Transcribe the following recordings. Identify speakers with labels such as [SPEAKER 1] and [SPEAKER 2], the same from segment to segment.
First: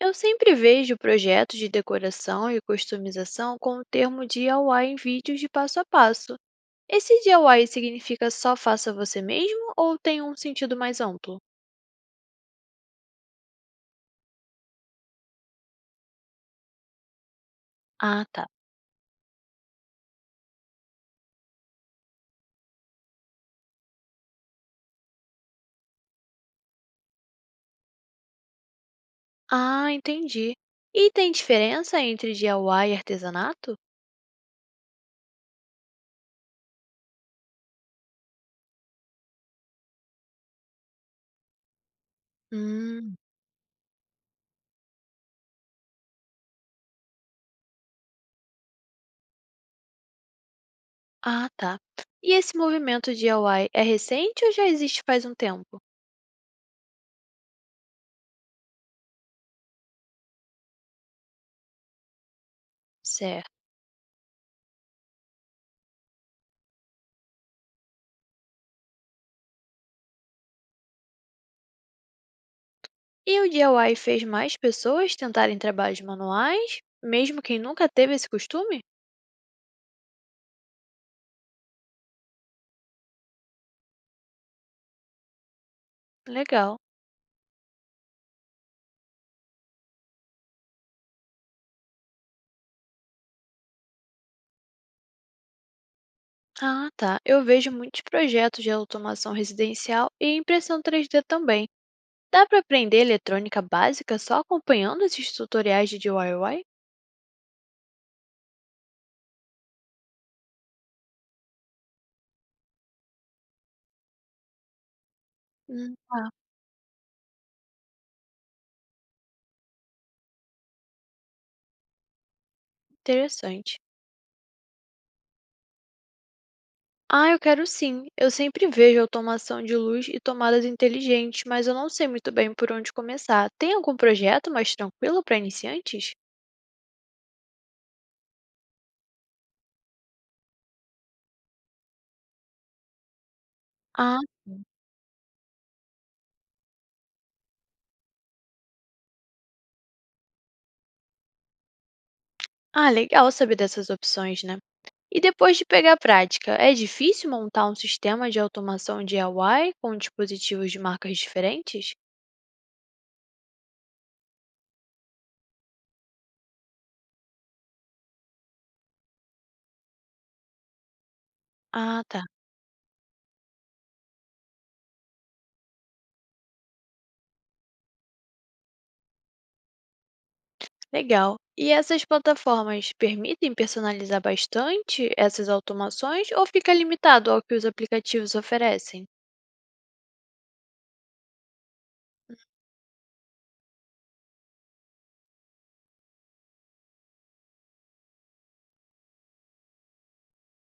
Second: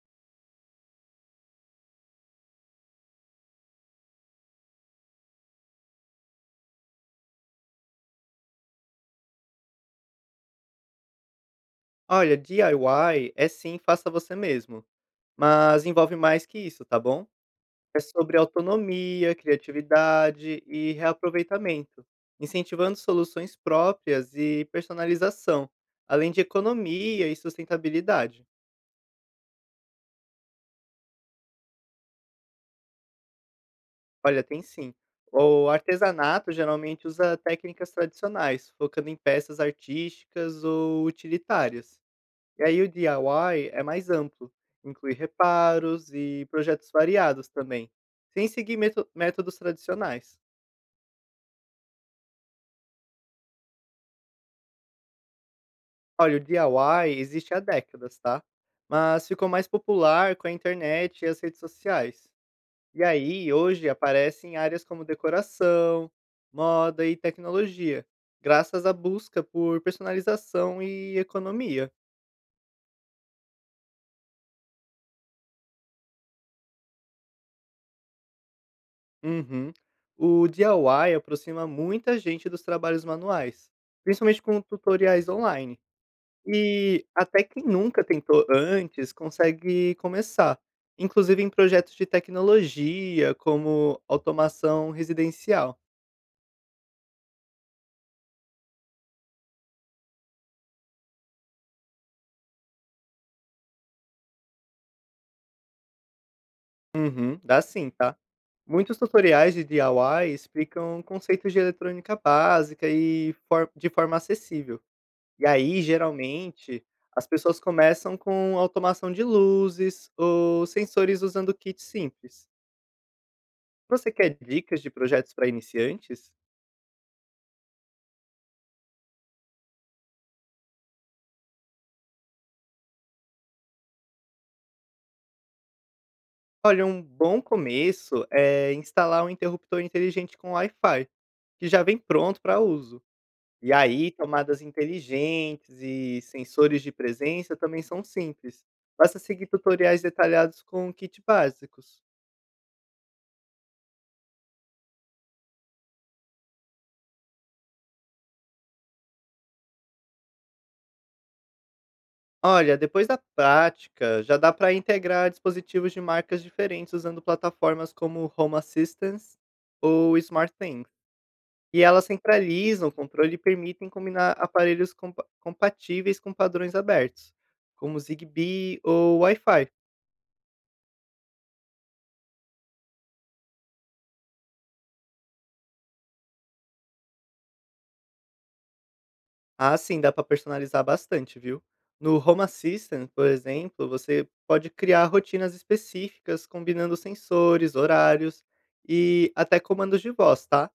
[SPEAKER 1] Eu sempre vejo projetos de decoração e customização com o termo DIY em vídeos de passo a passo. Esse DIY significa só faça você mesmo ou tem um sentido mais amplo?
[SPEAKER 2] Olha, DIY é sim, faça você mesmo, mas envolve mais que isso, tá bom? É
[SPEAKER 1] Ah,
[SPEAKER 2] sobre
[SPEAKER 1] tá.
[SPEAKER 2] autonomia, criatividade e reaproveitamento, incentivando soluções próprias e personalização, além de economia e sustentabilidade.
[SPEAKER 1] Ah, entendi. E tem diferença entre DIY e artesanato?
[SPEAKER 2] Olha, tem sim. O artesanato geralmente usa técnicas tradicionais, focando em peças artísticas ou utilitárias. E aí o
[SPEAKER 1] Hum,
[SPEAKER 2] DIY é mais amplo, inclui reparos e projetos variados também, sem seguir meto métodos tradicionais.
[SPEAKER 1] ah, tá. E esse movimento DIY é recente ou já existe faz um tempo?
[SPEAKER 2] Olha, o DIY existe há décadas, tá? Mas ficou mais popular com a internet e as redes sociais. E
[SPEAKER 1] Certo.
[SPEAKER 2] aí, hoje aparece em áreas como decoração, moda e tecnologia, graças à busca por personalização e economia.
[SPEAKER 1] E o DIY fez mais pessoas tentarem trabalhos manuais, mesmo quem nunca teve esse costume?
[SPEAKER 2] Uhum. O DIY aproxima muita gente dos trabalhos manuais, principalmente com tutoriais online.
[SPEAKER 1] Legal.
[SPEAKER 2] E até quem nunca tentou antes consegue começar, inclusive em projetos de tecnologia, como automação residencial.
[SPEAKER 1] Ah, tá. Eu vejo muitos projetos de automação residencial e impressão 3D também. Dá para aprender eletrônica básica só acompanhando esses tutoriais de DIY?
[SPEAKER 2] Uhum, dá sim, tá? Muitos tutoriais de DIY explicam conceitos de eletrônica básica e de forma acessível. E aí,
[SPEAKER 1] Hum,
[SPEAKER 2] geralmente, as pessoas começam com automação de luzes ou sensores usando kits simples.
[SPEAKER 1] interessante.
[SPEAKER 2] Você quer dicas de projetos para iniciantes?
[SPEAKER 1] Ah, eu quero sim. Eu sempre vejo automação de luz e tomadas inteligentes, mas eu não sei muito bem por onde começar. Tem algum projeto mais tranquilo para iniciantes?
[SPEAKER 2] Olha, um bom começo é instalar um interruptor inteligente com Wi-Fi, que já vem pronto para uso. E aí,
[SPEAKER 1] Ah,
[SPEAKER 2] tomadas
[SPEAKER 1] sim.
[SPEAKER 2] inteligentes e sensores de presença também são simples. Basta seguir tutoriais detalhados com kit básicos.
[SPEAKER 1] Ah, legal saber dessas opções, né? E depois de pegar a prática, é difícil montar um sistema de automação DIY com dispositivos de marcas diferentes?
[SPEAKER 2] Olha, depois da prática, já dá para integrar dispositivos de marcas diferentes usando plataformas como Home Assistance ou SmartThings. E
[SPEAKER 1] Ah,
[SPEAKER 2] elas
[SPEAKER 1] tá.
[SPEAKER 2] centralizam o controle e permitem combinar aparelhos compatíveis com padrões abertos, como Zigbee ou Wi-Fi.
[SPEAKER 1] Legal. E essas plataformas permitem personalizar bastante essas automações ou fica limitado ao que os aplicativos oferecem?
[SPEAKER 2] Ah, sim, dá para personalizar bastante, viu? No Home Assistant, por exemplo, você pode criar rotinas específicas combinando sensores, horários e até comandos de voz, tá?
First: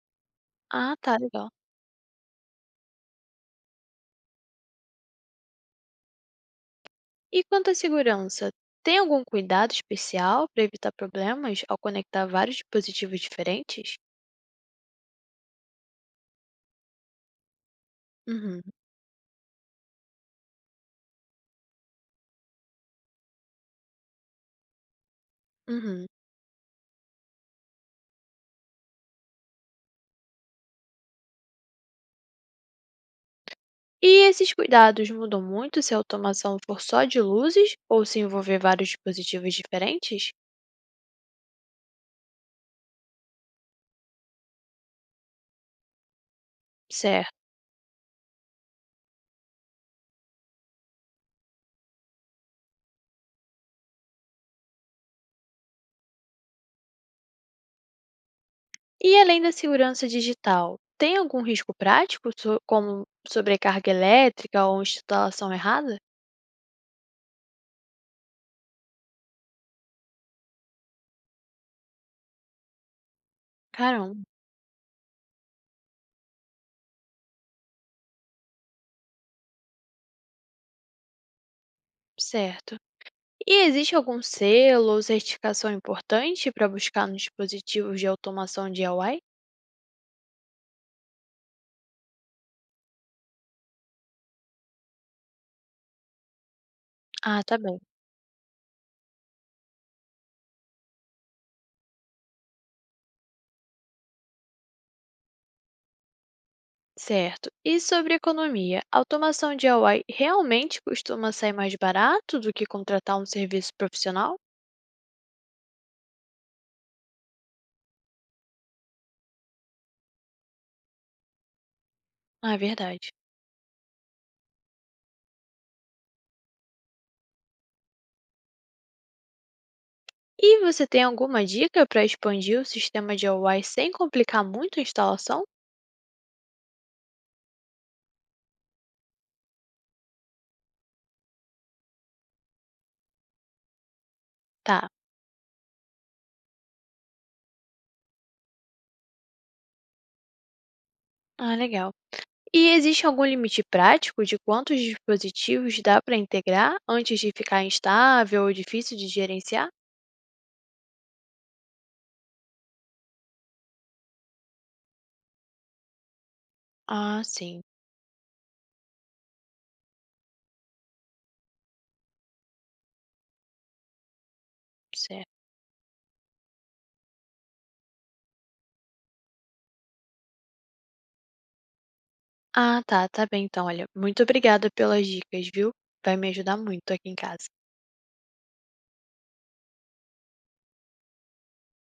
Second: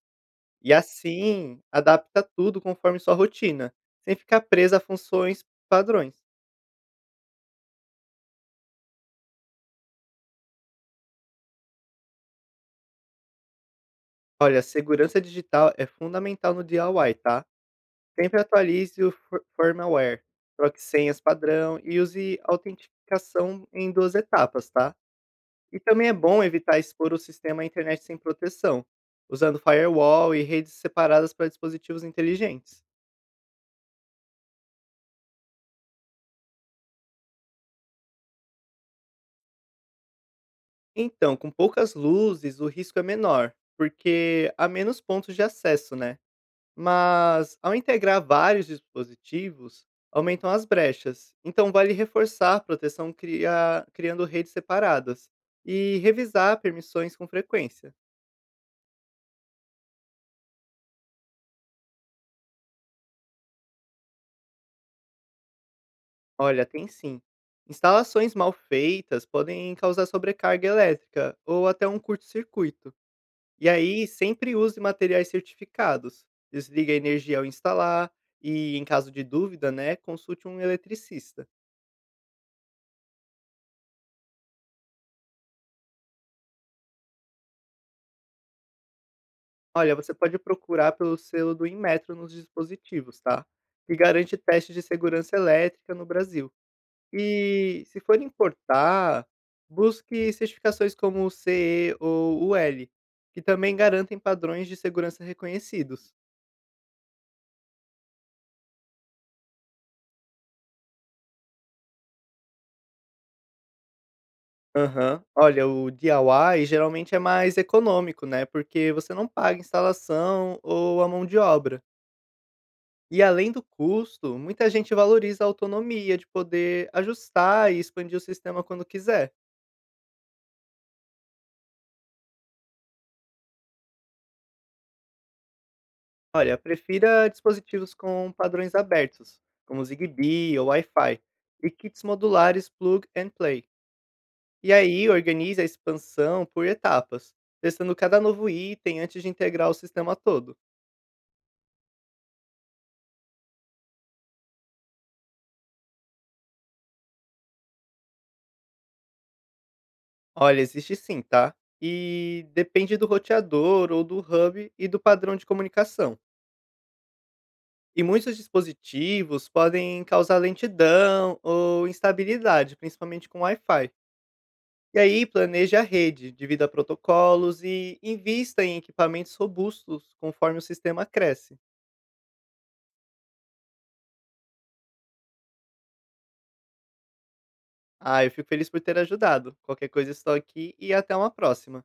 [SPEAKER 2] E
[SPEAKER 1] Ah, tá, legal.
[SPEAKER 2] assim, adapta tudo conforme sua rotina, sem ficar presa a funções padrões.
[SPEAKER 1] E quanto à segurança, tem algum cuidado especial para evitar problemas ao conectar vários dispositivos diferentes?
[SPEAKER 2] Olha, segurança digital é fundamental no DIY, tá? Sempre
[SPEAKER 1] Uhum,
[SPEAKER 2] atualize o firmware, troque senhas padrão e use autenticação em duas etapas, tá? E também
[SPEAKER 1] uhum.
[SPEAKER 2] é bom evitar expor o sistema à internet sem proteção, usando firewall e redes separadas para dispositivos inteligentes.
[SPEAKER 1] E esses cuidados mudam muito se a automação for só de luzes ou se envolver vários dispositivos diferentes?
[SPEAKER 2] Então, com poucas luzes, o risco é menor, porque há menos pontos de acesso, né?
[SPEAKER 1] Certo.
[SPEAKER 2] Mas, ao integrar vários dispositivos, aumentam as brechas. Então, vale reforçar a proteção criando redes separadas e revisar permissões com frequência.
[SPEAKER 1] E além da segurança digital, tem algum risco prático, como sobrecarga elétrica ou instalação errada?
[SPEAKER 2] Olha, tem sim. Instalações mal feitas podem causar sobrecarga elétrica ou até um curto-circuito. E aí,
[SPEAKER 1] Caramba,
[SPEAKER 2] sempre use materiais certificados. Desligue a energia ao instalar e, em caso de dúvida, né, consulte um eletricista.
[SPEAKER 1] certo. E existe algum selo ou certificação importante para buscar nos dispositivos de automação DIY?
[SPEAKER 2] Olha, você pode procurar pelo selo do Inmetro nos dispositivos, tá? Que garante teste de segurança elétrica no Brasil.
[SPEAKER 1] Ah, tá bem.
[SPEAKER 2] E se for importar, busque certificações como o CE ou o L, que também garantem padrões de segurança reconhecidos.
[SPEAKER 1] Certo. E sobre economia, a automação DIY realmente costuma sair mais barato do que contratar um serviço profissional?
[SPEAKER 2] Aham. Olha, o DIY geralmente é mais econômico, né? Porque você não paga instalação ou a mão de obra.
[SPEAKER 1] Ah, é verdade.
[SPEAKER 2] E além do custo, muita gente valoriza a autonomia de poder ajustar e expandir o sistema quando quiser.
[SPEAKER 1] E você tem alguma dica para expandir o sistema DIY sem complicar muito a instalação?
[SPEAKER 2] Olha, prefira dispositivos com padrões abertos, como Zigbee ou Wi-Fi, e kits modulares plug and play. E
[SPEAKER 1] Tá.
[SPEAKER 2] aí, organize a expansão por etapas, testando cada novo item antes de integrar o sistema todo.
[SPEAKER 1] Ah, legal. E existe algum limite prático de quantos dispositivos dá para integrar antes de ficar instável ou difícil de gerenciar?
[SPEAKER 2] Olha, existe sim, tá? E depende do roteador ou do hub e do padrão de comunicação.
[SPEAKER 1] Ah, sim,
[SPEAKER 2] E muitos dispositivos podem causar lentidão ou instabilidade, principalmente com Wi-Fi. E aí,
[SPEAKER 1] certo.
[SPEAKER 2] planeje a rede, divida protocolos e invista em equipamentos robustos conforme o sistema cresce.
[SPEAKER 1] Ah, tá, tá bem então. Olha, muito obrigada pelas dicas, viu? Vai me ajudar muito aqui em casa.
[SPEAKER 2] Ah, eu fico feliz por ter ajudado. Qualquer coisa estou aqui e até uma próxima.